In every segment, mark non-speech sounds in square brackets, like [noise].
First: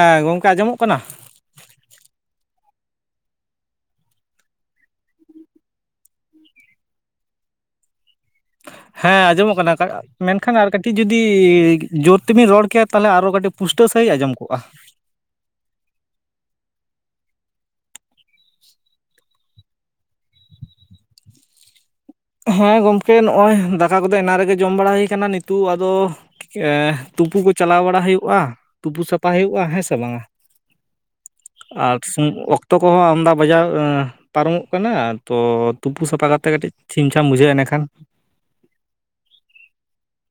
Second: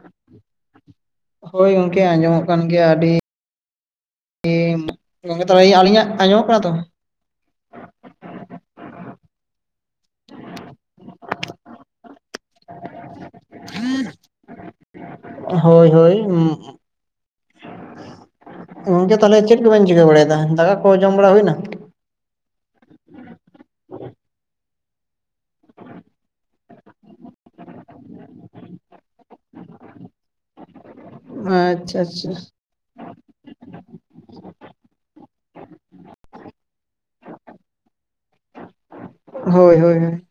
ᱦᱮᱸ ᱜᱚᱝᱠᱮ ᱟᱸᱡᱚᱢᱚᱜ ᱠᱟᱱᱟ? ᱦᱚᱭ ᱜᱚᱝᱠᱮ ᱟᱸᱡᱚᱢᱚᱜ ᱠᱟᱱ ᱜᱮᱭᱟ ᱟᱹᱰᱤ ᱜᱚᱝᱠᱮ ᱛᱟᱦᱞᱮ ᱟᱞᱤᱧᱟᱸᱜ ᱟᱸᱡᱚᱢᱚᱜ ᱠᱟᱱᱟ ᱛᱚ? ᱦᱮᱸ ᱟᱸᱡᱚᱢᱚᱜ ᱠᱟᱱᱟ ᱢᱮᱱᱠᱷᱟᱱ ᱟᱨ ᱠᱟᱹᱴᱤᱡ ᱡᱩᱫᱤ ᱡᱳᱨ ᱛᱮᱵᱤᱱ ᱨᱚᱲ ᱠᱮᱭᱟ ᱛᱟᱦᱚᱞᱮ ᱟᱨᱚ ᱠᱟᱹᱴᱤᱡ ᱯᱩᱥᱴᱟᱹ ᱥᱟᱺᱦᱤᱡ ᱟᱸᱡᱚᱢ ᱠᱚᱜ-ᱟ ᱾ ᱦᱚᱭ ᱦᱚᱭ ᱩᱢ ᱜᱚᱝᱠᱮ ᱛᱟᱦᱚᱞᱮ ᱪᱤᱫ ᱠᱚᱵᱮᱱ ᱪᱤᱠᱟᱹ ᱵᱟᱲᱟᱭᱮᱫᱟ ᱫᱟᱠᱟ ᱠᱚ ᱡᱚᱢ ᱵᱟᱲᱟ ᱦᱩᱭᱱᱟ ᱾ ᱦᱮᱸ ᱜᱚᱢᱠᱮ ᱱᱚᱜ-ᱚᱭ ᱫᱟᱠᱟ ᱠᱚᱫᱚ ᱮᱱᱟᱝ ᱨᱮᱜᱮ ᱡᱚᱢ ᱵᱟᱲᱟ ᱦᱩᱭ ᱠᱟᱱᱟ ᱾ ᱱᱤᱛᱩᱜ ᱟᱫᱚ ᱮ ᱛᱩᱯᱩ ᱠᱩ ᱪᱟᱞᱟᱣ ᱵᱟᱲᱟ ᱦᱩᱭᱩᱜ-ᱟ ᱾ ᱛᱩᱯᱩ ᱥᱟᱯᱟ ᱦᱩᱭᱩᱜ-ᱟ ᱦᱮᱸ ᱥᱮ ᱵᱟᱝᱟ ᱾ ᱟᱪᱪᱷᱟ ᱟᱪᱪᱷᱟ [unintelligible] ᱚᱠᱛᱚ ᱠᱚᱦᱚᱸ ᱟᱢᱫᱟ ᱵᱟᱡᱟᱣ ᱯᱟᱨᱚᱢᱚᱜ ᱠᱟᱱᱟ ᱛᱚ ᱛᱩᱯᱩ ᱥᱟᱯᱷᱟ ᱠᱟᱛᱮ ᱠᱟᱹᱴᱤᱡ ᱪᱷᱤᱢ-ᱪᱷᱟᱢ ᱵᱩᱡᱷᱟᱹᱜ-ᱟ ᱮᱱᱮᱠᱷᱟᱱ᱾ ᱦᱚᱭ ᱦᱚᱭ ᱦᱚᱭ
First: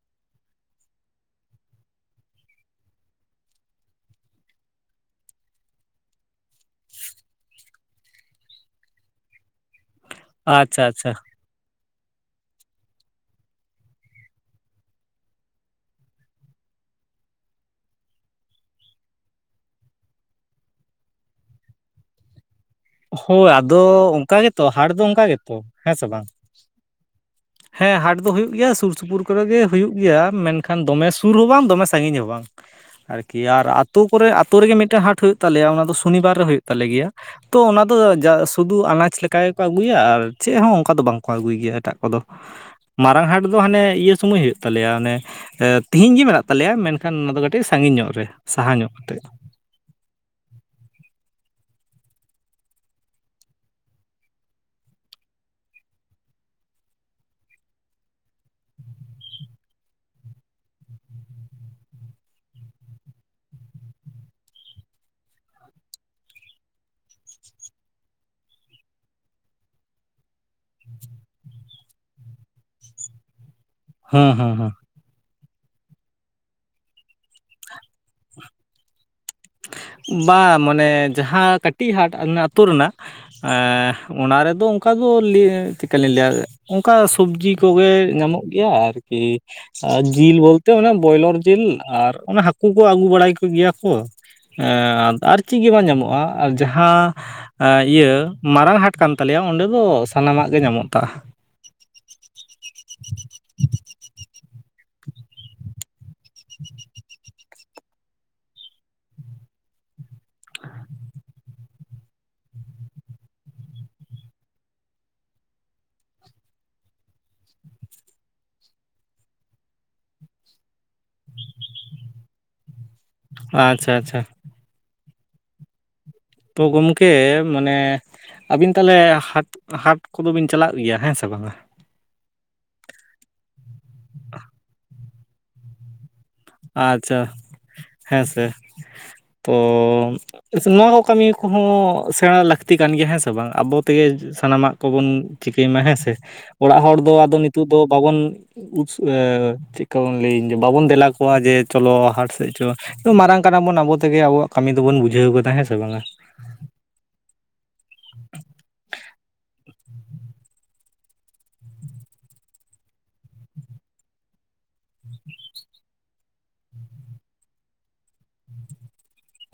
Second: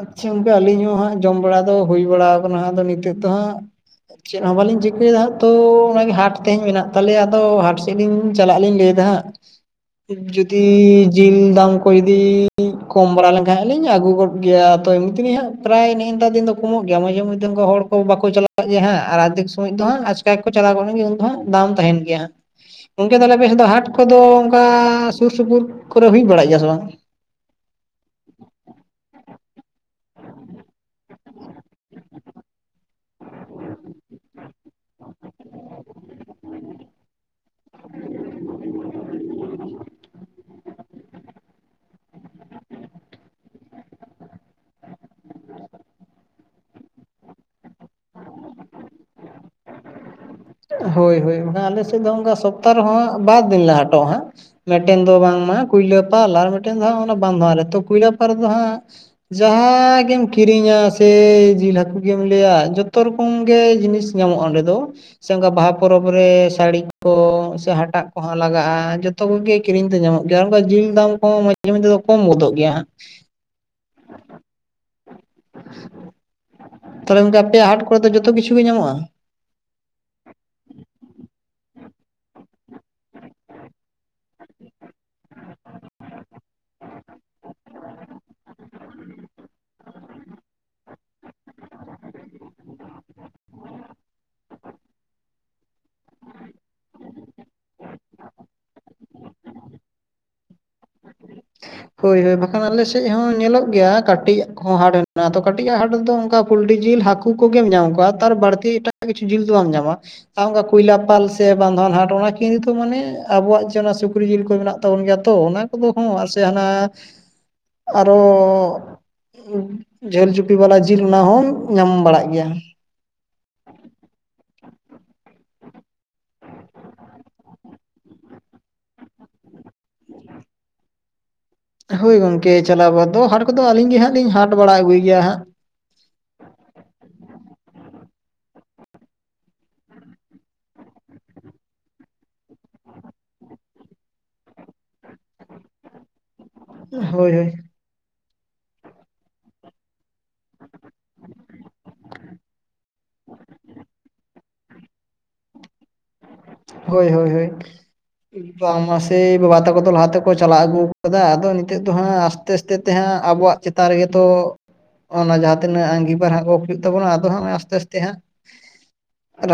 ᱟᱪᱪᱷᱟ ᱜᱚᱝᱠᱮ ᱟᱹᱞᱤᱧ ᱦᱚᱸ ᱦᱟᱸᱜ ᱡᱚᱢ ᱵᱟᱲᱟ ᱫᱚ ᱦᱩᱭ ᱵᱟᱲᱟᱣ ᱠᱟᱱᱟ ᱟᱫᱚ ᱱᱤᱛᱚᱜ ᱫᱚ ᱦᱟᱸᱜ ᱪᱮᱫ ᱦᱚᱸ ᱵᱟᱞᱤᱧ ᱪᱤᱠᱟᱹᱭᱮᱫᱟ ᱦᱟᱸᱜ ᱛᱚ ᱚᱱᱟᱜᱮ ᱦᱟᱴ ᱛᱮᱦᱮᱧ ᱢᱮᱱᱟᱜ ᱛᱟᱞᱮᱭᱟ ᱛᱚ ᱟᱫᱚ ᱦᱟᱴ ᱥᱮᱫ ᱞᱤᱧ ᱪᱟᱞᱟᱜ ᱞᱤᱧ ᱞᱟᱹᱭ ᱫᱟ ᱦᱟᱸᱜ ᱾ ᱡᱩᱫᱤ ᱟᱪᱪᱷᱟ ᱟᱪᱪᱷᱟ ᱡᱤᱞ ᱫᱟᱢ ᱠᱚ ᱡᱩᱫᱤ ᱠᱚᱢ ᱵᱟᱲᱟ ᱞᱮᱱᱠᱷᱟᱱ ᱦᱟᱸᱜ ᱞᱤᱧ ᱟᱹᱜᱩ ᱜᱚᱫ ᱜᱮᱭᱟ ᱛᱚ ᱮᱢᱱᱤ ᱛᱮᱜᱮ ᱤᱧᱟᱸᱜ ᱯᱨᱟᱭ ᱱᱮᱜ ᱱᱮᱛᱟᱨ ᱫᱤᱱ ᱫᱚ ᱠᱚᱢᱚᱜ ᱜᱮᱭᱟ ᱢᱟᱡᱷᱮ ᱢᱚᱫᱽᱫᱷᱮ ᱱᱚᱝᱠᱟ ᱦᱚᱲ ᱠᱚ ᱵᱟᱠᱚ ᱪᱟᱞᱟᱜ ᱮ ᱦᱟᱸᱜ ᱟᱨ ᱟᱫᱷᱤᱠ ᱥᱚᱢᱚᱭ ᱫᱚ ᱦᱟᱸᱜ ᱟᱪᱠᱟ ᱠᱚ ᱪᱟᱞᱟᱣᱜᱚᱫ ᱮᱱᱜᱮ ᱩᱱ ᱫᱚ ᱦᱟᱸᱜ ᱫᱟᱢ ᱛᱟᱦᱮᱱ ᱜᱮᱭᱟ ᱦᱟᱸᱜ ᱾ [inaudible] ᱦᱚᱭ ᱟᱫᱚ ᱚᱱᱠᱟ ᱜᱮᱛᱚ ᱦᱟᱴ ᱫᱚ ᱚᱱᱠᱟ ᱥᱩᱨ ᱜᱮᱛᱚ ᱥᱩᱯᱩᱨ ᱦᱮᱸ ᱥᱮ ᱠᱚᱨᱮ ᱦᱩᱭ ᱵᱟᱝ᱾ ᱵᱟᱲᱟᱜ ᱜᱮᱭᱟ ᱥᱮ ᱵᱟᱝ [inaudible] ᱦᱮᱸ ᱦᱟᱴ ᱫᱚ ᱦᱩᱭᱩᱜ ᱜᱮᱭᱟ ᱥᱩᱨ ᱥᱩᱯᱩᱨ ᱠᱚᱨᱮ ᱜᱮ ᱦᱩᱭᱩᱜ ᱜᱮᱭᱟ ᱢᱮᱱᱠᱷᱟᱱ ᱫᱚᱢᱮ ᱥᱩᱨ ᱦᱚᱸ ᱵᱟᱝ ᱫᱚᱢᱮ ᱥᱟᱺᱜᱤᱧ ᱦᱚᱸ ᱵᱟᱝ ᱾ ᱟᱨᱠᱤ ᱟᱨ ᱟᱹᱛᱩ ᱠᱚᱨᱮ ᱟᱛᱩ ᱨᱮᱜᱮ ᱢᱤᱫᱴᱮᱱ ᱦᱟᱴ ᱦᱩᱭᱩᱜ ᱛᱟᱞᱮᱭᱟ ᱚᱱᱟ ᱫᱚ ᱥᱚᱱᱤᱵᱟᱨ ᱨᱮ ᱦᱩᱭᱩᱜ ᱛᱟᱞᱮ ᱜᱮᱭᱟ ᱾ ᱛᱚ ᱚᱱᱟ ᱫᱚ ᱥᱩᱫᱩ ᱟᱱᱟᱡᱽ ᱞᱮᱠᱟ ᱜᱮᱠᱚ ᱟᱹᱜᱩᱭᱟ ᱟᱨ ᱪᱮᱫ ᱦᱚᱸ ᱚᱱᱠᱟ ᱫᱚ ᱵᱟᱝ ᱠᱚ ᱟᱹᱜᱩᱭ ᱜᱮᱭᱟ ᱮᱴᱟᱜ ᱠᱚᱫᱚ ᱾ ᱢᱟᱨᱟᱝ ᱦᱟᱴ ᱫᱚ ᱦᱟᱱᱮ ᱤᱭᱟᱹ ᱥᱚᱢᱚᱭ ᱦᱩᱭᱩᱜ ᱛᱟᱞᱮᱭᱟ ᱚᱱᱮᱼᱼ ᱛᱤᱦᱤᱧ ᱜᱤ ᱢᱮᱱᱟᱜ ᱛᱟᱞᱮᱭᱟ ᱢᱮᱱᱠᱷᱟᱱ ᱚᱱᱟ ᱫᱚ ᱠᱟᱹᱴᱤᱡ ᱥᱟᱸᱜᱤᱧ ᱧᱚᱜ ᱨᱮ ᱥᱟᱦᱟ ᱧᱚᱜ ᱠᱟᱛᱮᱜ᱾ ᱦᱳᱭ ᱦᱳᱭ ᱟᱞᱮ ᱥᱮᱫ ᱫᱚ ᱚᱱᱠᱟ ᱥᱚᱯᱛᱟᱦᱚ ᱨᱮ ᱦᱟᱸᱜ ᱵᱟᱨ ᱫᱤᱱ ᱞᱮ ᱦᱟᱴᱚᱜ-ᱟ ᱦᱟᱸᱜ᱾ ᱢᱮᱫᱴᱮᱱ ᱫᱚ ᱵᱟᱝ ᱢᱟ ᱠᱩᱭᱞᱟᱹᱯᱟᱞ ᱟᱨ ᱢᱤᱫᱴᱮᱱ ᱫᱚ ᱦᱟᱸᱜ ᱵᱟᱸᱫᱷᱣᱟᱱ ᱨᱮ ᱛᱚ ᱠᱩᱭᱞᱟᱹᱯᱟᱞ ᱨᱮ ᱫᱚ ᱦᱟᱸᱜᱼᱼ ᱡᱟᱦᱟᱸ ᱜᱮᱢ ᱠᱤᱨᱤᱧᱟ ᱥᱮ ᱡᱤᱞ ᱦᱟᱹᱠᱩ ᱜᱮᱢ ᱞᱟᱹᱭᱟ ᱡᱚᱛᱚ ᱨᱚᱠᱚᱢ ᱜᱮ ᱡᱤᱱᱤᱥᱼᱼ ᱧᱟᱢᱚᱜᱼᱟ ᱚᱸᱰᱮ ᱫᱚ᱾ ᱥᱮ ᱚᱝᱠᱟ ᱵᱟᱦᱟ ᱯᱚᱨᱚᱵᱽ ᱨᱮ ᱥᱟᱲᱤ ᱠᱚ ᱥᱮ ᱦᱟᱴᱟᱜ ᱠᱚᱸᱦᱚᱸ ᱞᱟᱜᱟᱜ-ᱟ ᱡᱚᱛᱚ ᱠᱚᱜᱮᱼᱼ ᱠᱤᱨᱤᱧ ᱛᱮ ᱧᱟᱢᱚᱜ ᱜᱮᱭᱟ ᱚᱱᱠᱟ ᱡᱤᱞ ᱫᱟᱢ ᱠᱚ ᱦᱚᱸ ᱢᱟᱡᱷᱮ ᱢᱟᱡᱷᱮ ᱫᱚ ᱠᱚᱢ ᱜᱚᱫᱚᱜ ᱜᱮᱭᱟ ᱦᱟᱸᱜ ᱾ ᱦᱟᱸ ᱦᱟᱸ ᱦᱟᱸ᱾ ᱛᱟᱦᱚᱞᱮ ᱜᱚᱝᱠᱮ ᱟᱯᱮᱭᱟᱜ ᱦᱟᱴ ᱠᱚᱨᱮ ᱫᱚ ᱡᱚᱛᱚ ᱠᱤᱪᱷᱩ ᱜᱮ ᱧᱟᱢᱚᱜ-ᱟ? ᱵᱟᱝ ᱢᱟᱱᱮ ᱡᱟᱦᱟᱸ ᱠᱟᱹᱴᱤᱡ ᱦᱟᱴ ᱟᱛᱩ ᱨᱮᱱᱟᱜᱼᱼ ᱮᱸᱻ ᱚᱱᱟ ᱨᱮᱫᱚ ᱚᱱᱠᱟ ᱫᱚ ᱞᱟᱹᱭ ᱪᱤᱠᱟ ᱞᱤᱧ ᱞᱟᱹᱭᱟ? ᱚᱱᱠᱟ ᱥᱚᱵᱽᱡᱤ ᱠᱚᱜᱮ ᱧᱟᱢᱚᱜ ᱜᱮᱭᱟ ᱟᱨᱠᱤ᱾ ᱟᱨ ᱡᱤᱞ ᱵᱚᱞᱛᱮ ᱚᱱᱮ ᱵᱚᱭᱞᱚᱨ ᱡᱤᱞ ᱟᱨ ᱚᱱᱟ ᱦᱟᱠᱩ ᱠᱚ ᱟᱹᱜᱩ ᱵᱟᱲᱟᱭ ᱠᱚᱜᱮᱭᱟ ᱠᱚ᱾ ᱮᱸ ᱟᱨ ᱪᱤᱜ ᱜᱮ ᱵᱟᱝ ᱧᱟᱢᱚᱜ-ᱟ ᱟᱨ ᱡᱟᱦᱟᱼᱼ ᱟ ᱤᱭᱟᱹ ᱢᱟᱨᱟᱝ ᱦᱟᱴ ᱠᱟᱱ ᱛᱟᱞᱮᱭᱟ ᱚᱸᱰᱮ ᱫᱚ ᱥᱟᱱᱟᱢᱟᱜ ᱜᱮ ᱧᱟᱢᱚᱜ ᱛᱟᱼᱼ ᱦᱳᱭ ᱦᱳᱭ ᱵᱟᱠᱷᱟᱱ ᱟᱞᱮ ᱥᱮᱡ ᱦᱚᱸ ᱧᱮᱞᱚᱜ ᱜᱮᱭᱟ ᱠᱟᱴᱤᱡ ᱟᱜ ᱦᱚᱸ ᱦᱟᱴ ᱢᱮᱱᱟᱜ-ᱟ ᱛᱚ ᱠᱟᱴᱤᱡ ᱟᱜ ᱦᱟᱴ ᱫᱚᱼᱼ ᱚᱱᱠᱟ ᱯᱩᱞᱴᱤ ᱡᱤᱞ ᱦᱟᱹᱠᱩ ᱠᱚ ᱜᱮᱢ ᱧᱟᱢ ᱠᱚᱣᱟ ᱛᱟᱨ ᱵᱟᱲᱛᱤ ᱮᱴᱟᱜ ᱠᱤᱪᱷᱩ ᱡᱤᱞ ᱫᱚ ᱵᱟᱢ ᱧᱟᱢᱟ᱾ ᱟᱨ ᱚᱱᱠᱟ ᱠᱩᱭᱞᱟᱹᱯᱟᱞ ᱥᱮ ᱵᱟᱱᱫᱷᱣᱟᱱ ᱦᱟᱴ ᱚᱱᱟ ᱠᱤᱱ ᱨᱮᱫᱚ ᱢᱟᱱᱮ ᱟᱵᱚᱣᱟᱜ ᱡᱮ ᱚᱱᱟ ᱥᱩᱠᱨᱤ ᱡᱤᱞ ᱠᱚ ᱢᱮᱱᱟᱜᱼᱼ ᱛᱟᱵᱚᱱ ᱜᱮᱭᱟ ᱛᱚ ᱚᱱᱟ ᱠᱚᱫᱚ ᱦᱚᱸ ᱟᱨ ᱥᱮ ᱦᱟᱱᱟ ᱟᱨᱚᱻ ᱡᱷᱟᱹᱞ ᱡᱩᱯᱤ ᱵᱟᱞᱟ ᱡᱤᱞ ᱚᱱᱟ ᱦᱚᱸ ᱧᱟᱢ ᱵᱟᱲᱟᱜ ᱜᱮᱭᱟ ᱾ ᱟᱪᱪᱷᱟ ᱟᱪᱪᱷᱟ᱾ ᱛᱚ ᱜᱚᱢᱠᱮ ᱢᱟᱱᱮ ᱼᱼ ᱟᱵᱤᱱ ᱛᱟᱦᱚᱞᱮ ᱦᱟᱴ ᱦᱟᱴ ᱠᱚᱫᱚ ᱵᱤᱱ ᱪᱟᱞᱟᱜ ᱜᱮᱭᱟ ᱦᱮᱸ ᱥᱮ ᱵᱟᱝᱟ? ᱦᱳᱭ ᱜᱚᱝᱠᱮ ᱪᱟᱞᱟᱣ ᱵᱟ ᱫᱚ ᱦᱟᱴ ᱠᱚᱫᱚ ᱟᱹᱞᱤᱧ ᱜᱮ ᱦᱟᱸᱜ ᱞᱤᱧ ᱦᱟᱴ ᱵᱟᱲᱟ ᱟᱹᱜᱩᱭ ᱜᱮᱭᱟ ᱦᱟᱸᱜ᱾ ᱟᱪᱪᱷᱟ ᱦᱮᱸ ᱥᱮ, ᱛᱚᱻ ᱱᱚᱶᱟ ᱠᱚ ᱠᱟᱢᱤ ᱠᱚᱦᱚᱸ ᱥᱮᱬᱟ ᱞᱟᱠᱛᱤ ᱠᱟᱱ ᱜᱮᱭᱟ ᱦᱮᱸ ᱥᱮ ᱵᱟᱝ ᱟᱵᱚ ᱛᱮᱜᱮ ᱼᱼ ᱥᱟᱱᱟᱢᱟᱜ ᱠᱚ ᱵᱚᱱ ᱪᱤᱠᱟᱹᱭ ᱢᱟ ᱦᱮᱸᱥᱮ᱾ ᱚᱲᱟᱜ ᱦᱚᱲ ᱦᱟᱸᱜ ᱫᱚ ᱦᱳᱭ ᱟᱫᱚ ᱦᱳᱭ ᱱᱤᱛᱩᱜ ᱫᱚ ᱵᱟᱵᱚᱱ ᱩᱫᱥ ᱮ ᱪᱮᱫ ᱠᱟ ᱵᱚᱱ ᱞᱟᱹᱭᱟᱹᱧ ᱡᱮ ᱵᱟᱵᱚᱱ ᱫᱮᱞᱟ ᱠᱚᱼᱼ ᱠᱚᱣᱟ ᱡᱮ ᱪᱚᱞᱚ ᱦᱟᱴ ᱥᱮᱜ ᱪᱚ ᱢᱟᱨᱟᱝ ᱠᱟᱱᱟ ᱵᱚᱱ ᱟᱵᱚ ᱛᱮᱜᱮ ᱟᱵᱚᱣᱟᱜ ᱠᱟᱢᱤ ᱫᱚᱵᱚᱱ ᱵᱩᱡᱷᱟᱹᱣ ᱜᱚᱫᱟ ᱦᱮᱸ ᱥᱮ ᱵᱟᱝᱟ᱾ ᱦᱳᱭ ᱦᱳᱭ ᱦᱳᱭ ᱵᱟ ᱢᱟᱥᱮ ᱵᱟᱵᱟ ᱛᱟᱠᱚ ᱫᱚ ᱞᱟᱦᱟ ᱛᱮᱼᱼ ᱠᱚ ᱪᱟᱞᱟᱣ ᱟᱜᱩ ᱠᱟᱫᱟ ᱟᱫᱚ ᱱᱤᱛᱚᱜ ᱫᱚ ᱦᱟᱸᱜ ᱟᱥᱛᱮ ᱟᱥᱛᱮ ᱛᱮ ᱦᱟᱸᱜ ᱟᱵᱚᱣᱟᱜ ᱪᱮᱛᱟᱱ ᱨᱮᱜᱮ ᱛᱚᱼᱼ ᱚᱱᱟ ᱡᱟᱦᱟᱸ ᱛᱤᱱᱟᱹᱜ ᱟᱺᱜᱤ‌ᱵᱷᱟᱨ ᱜᱚᱜ ᱠᱚ ᱦᱩᱭᱩᱜ ᱛᱟᱵᱚᱱᱟ ᱟᱫᱚ ᱦᱟᱸᱜ ᱟᱥᱛᱮ ᱟᱥᱛᱮ ᱦᱟᱸᱜ ᱼᱼ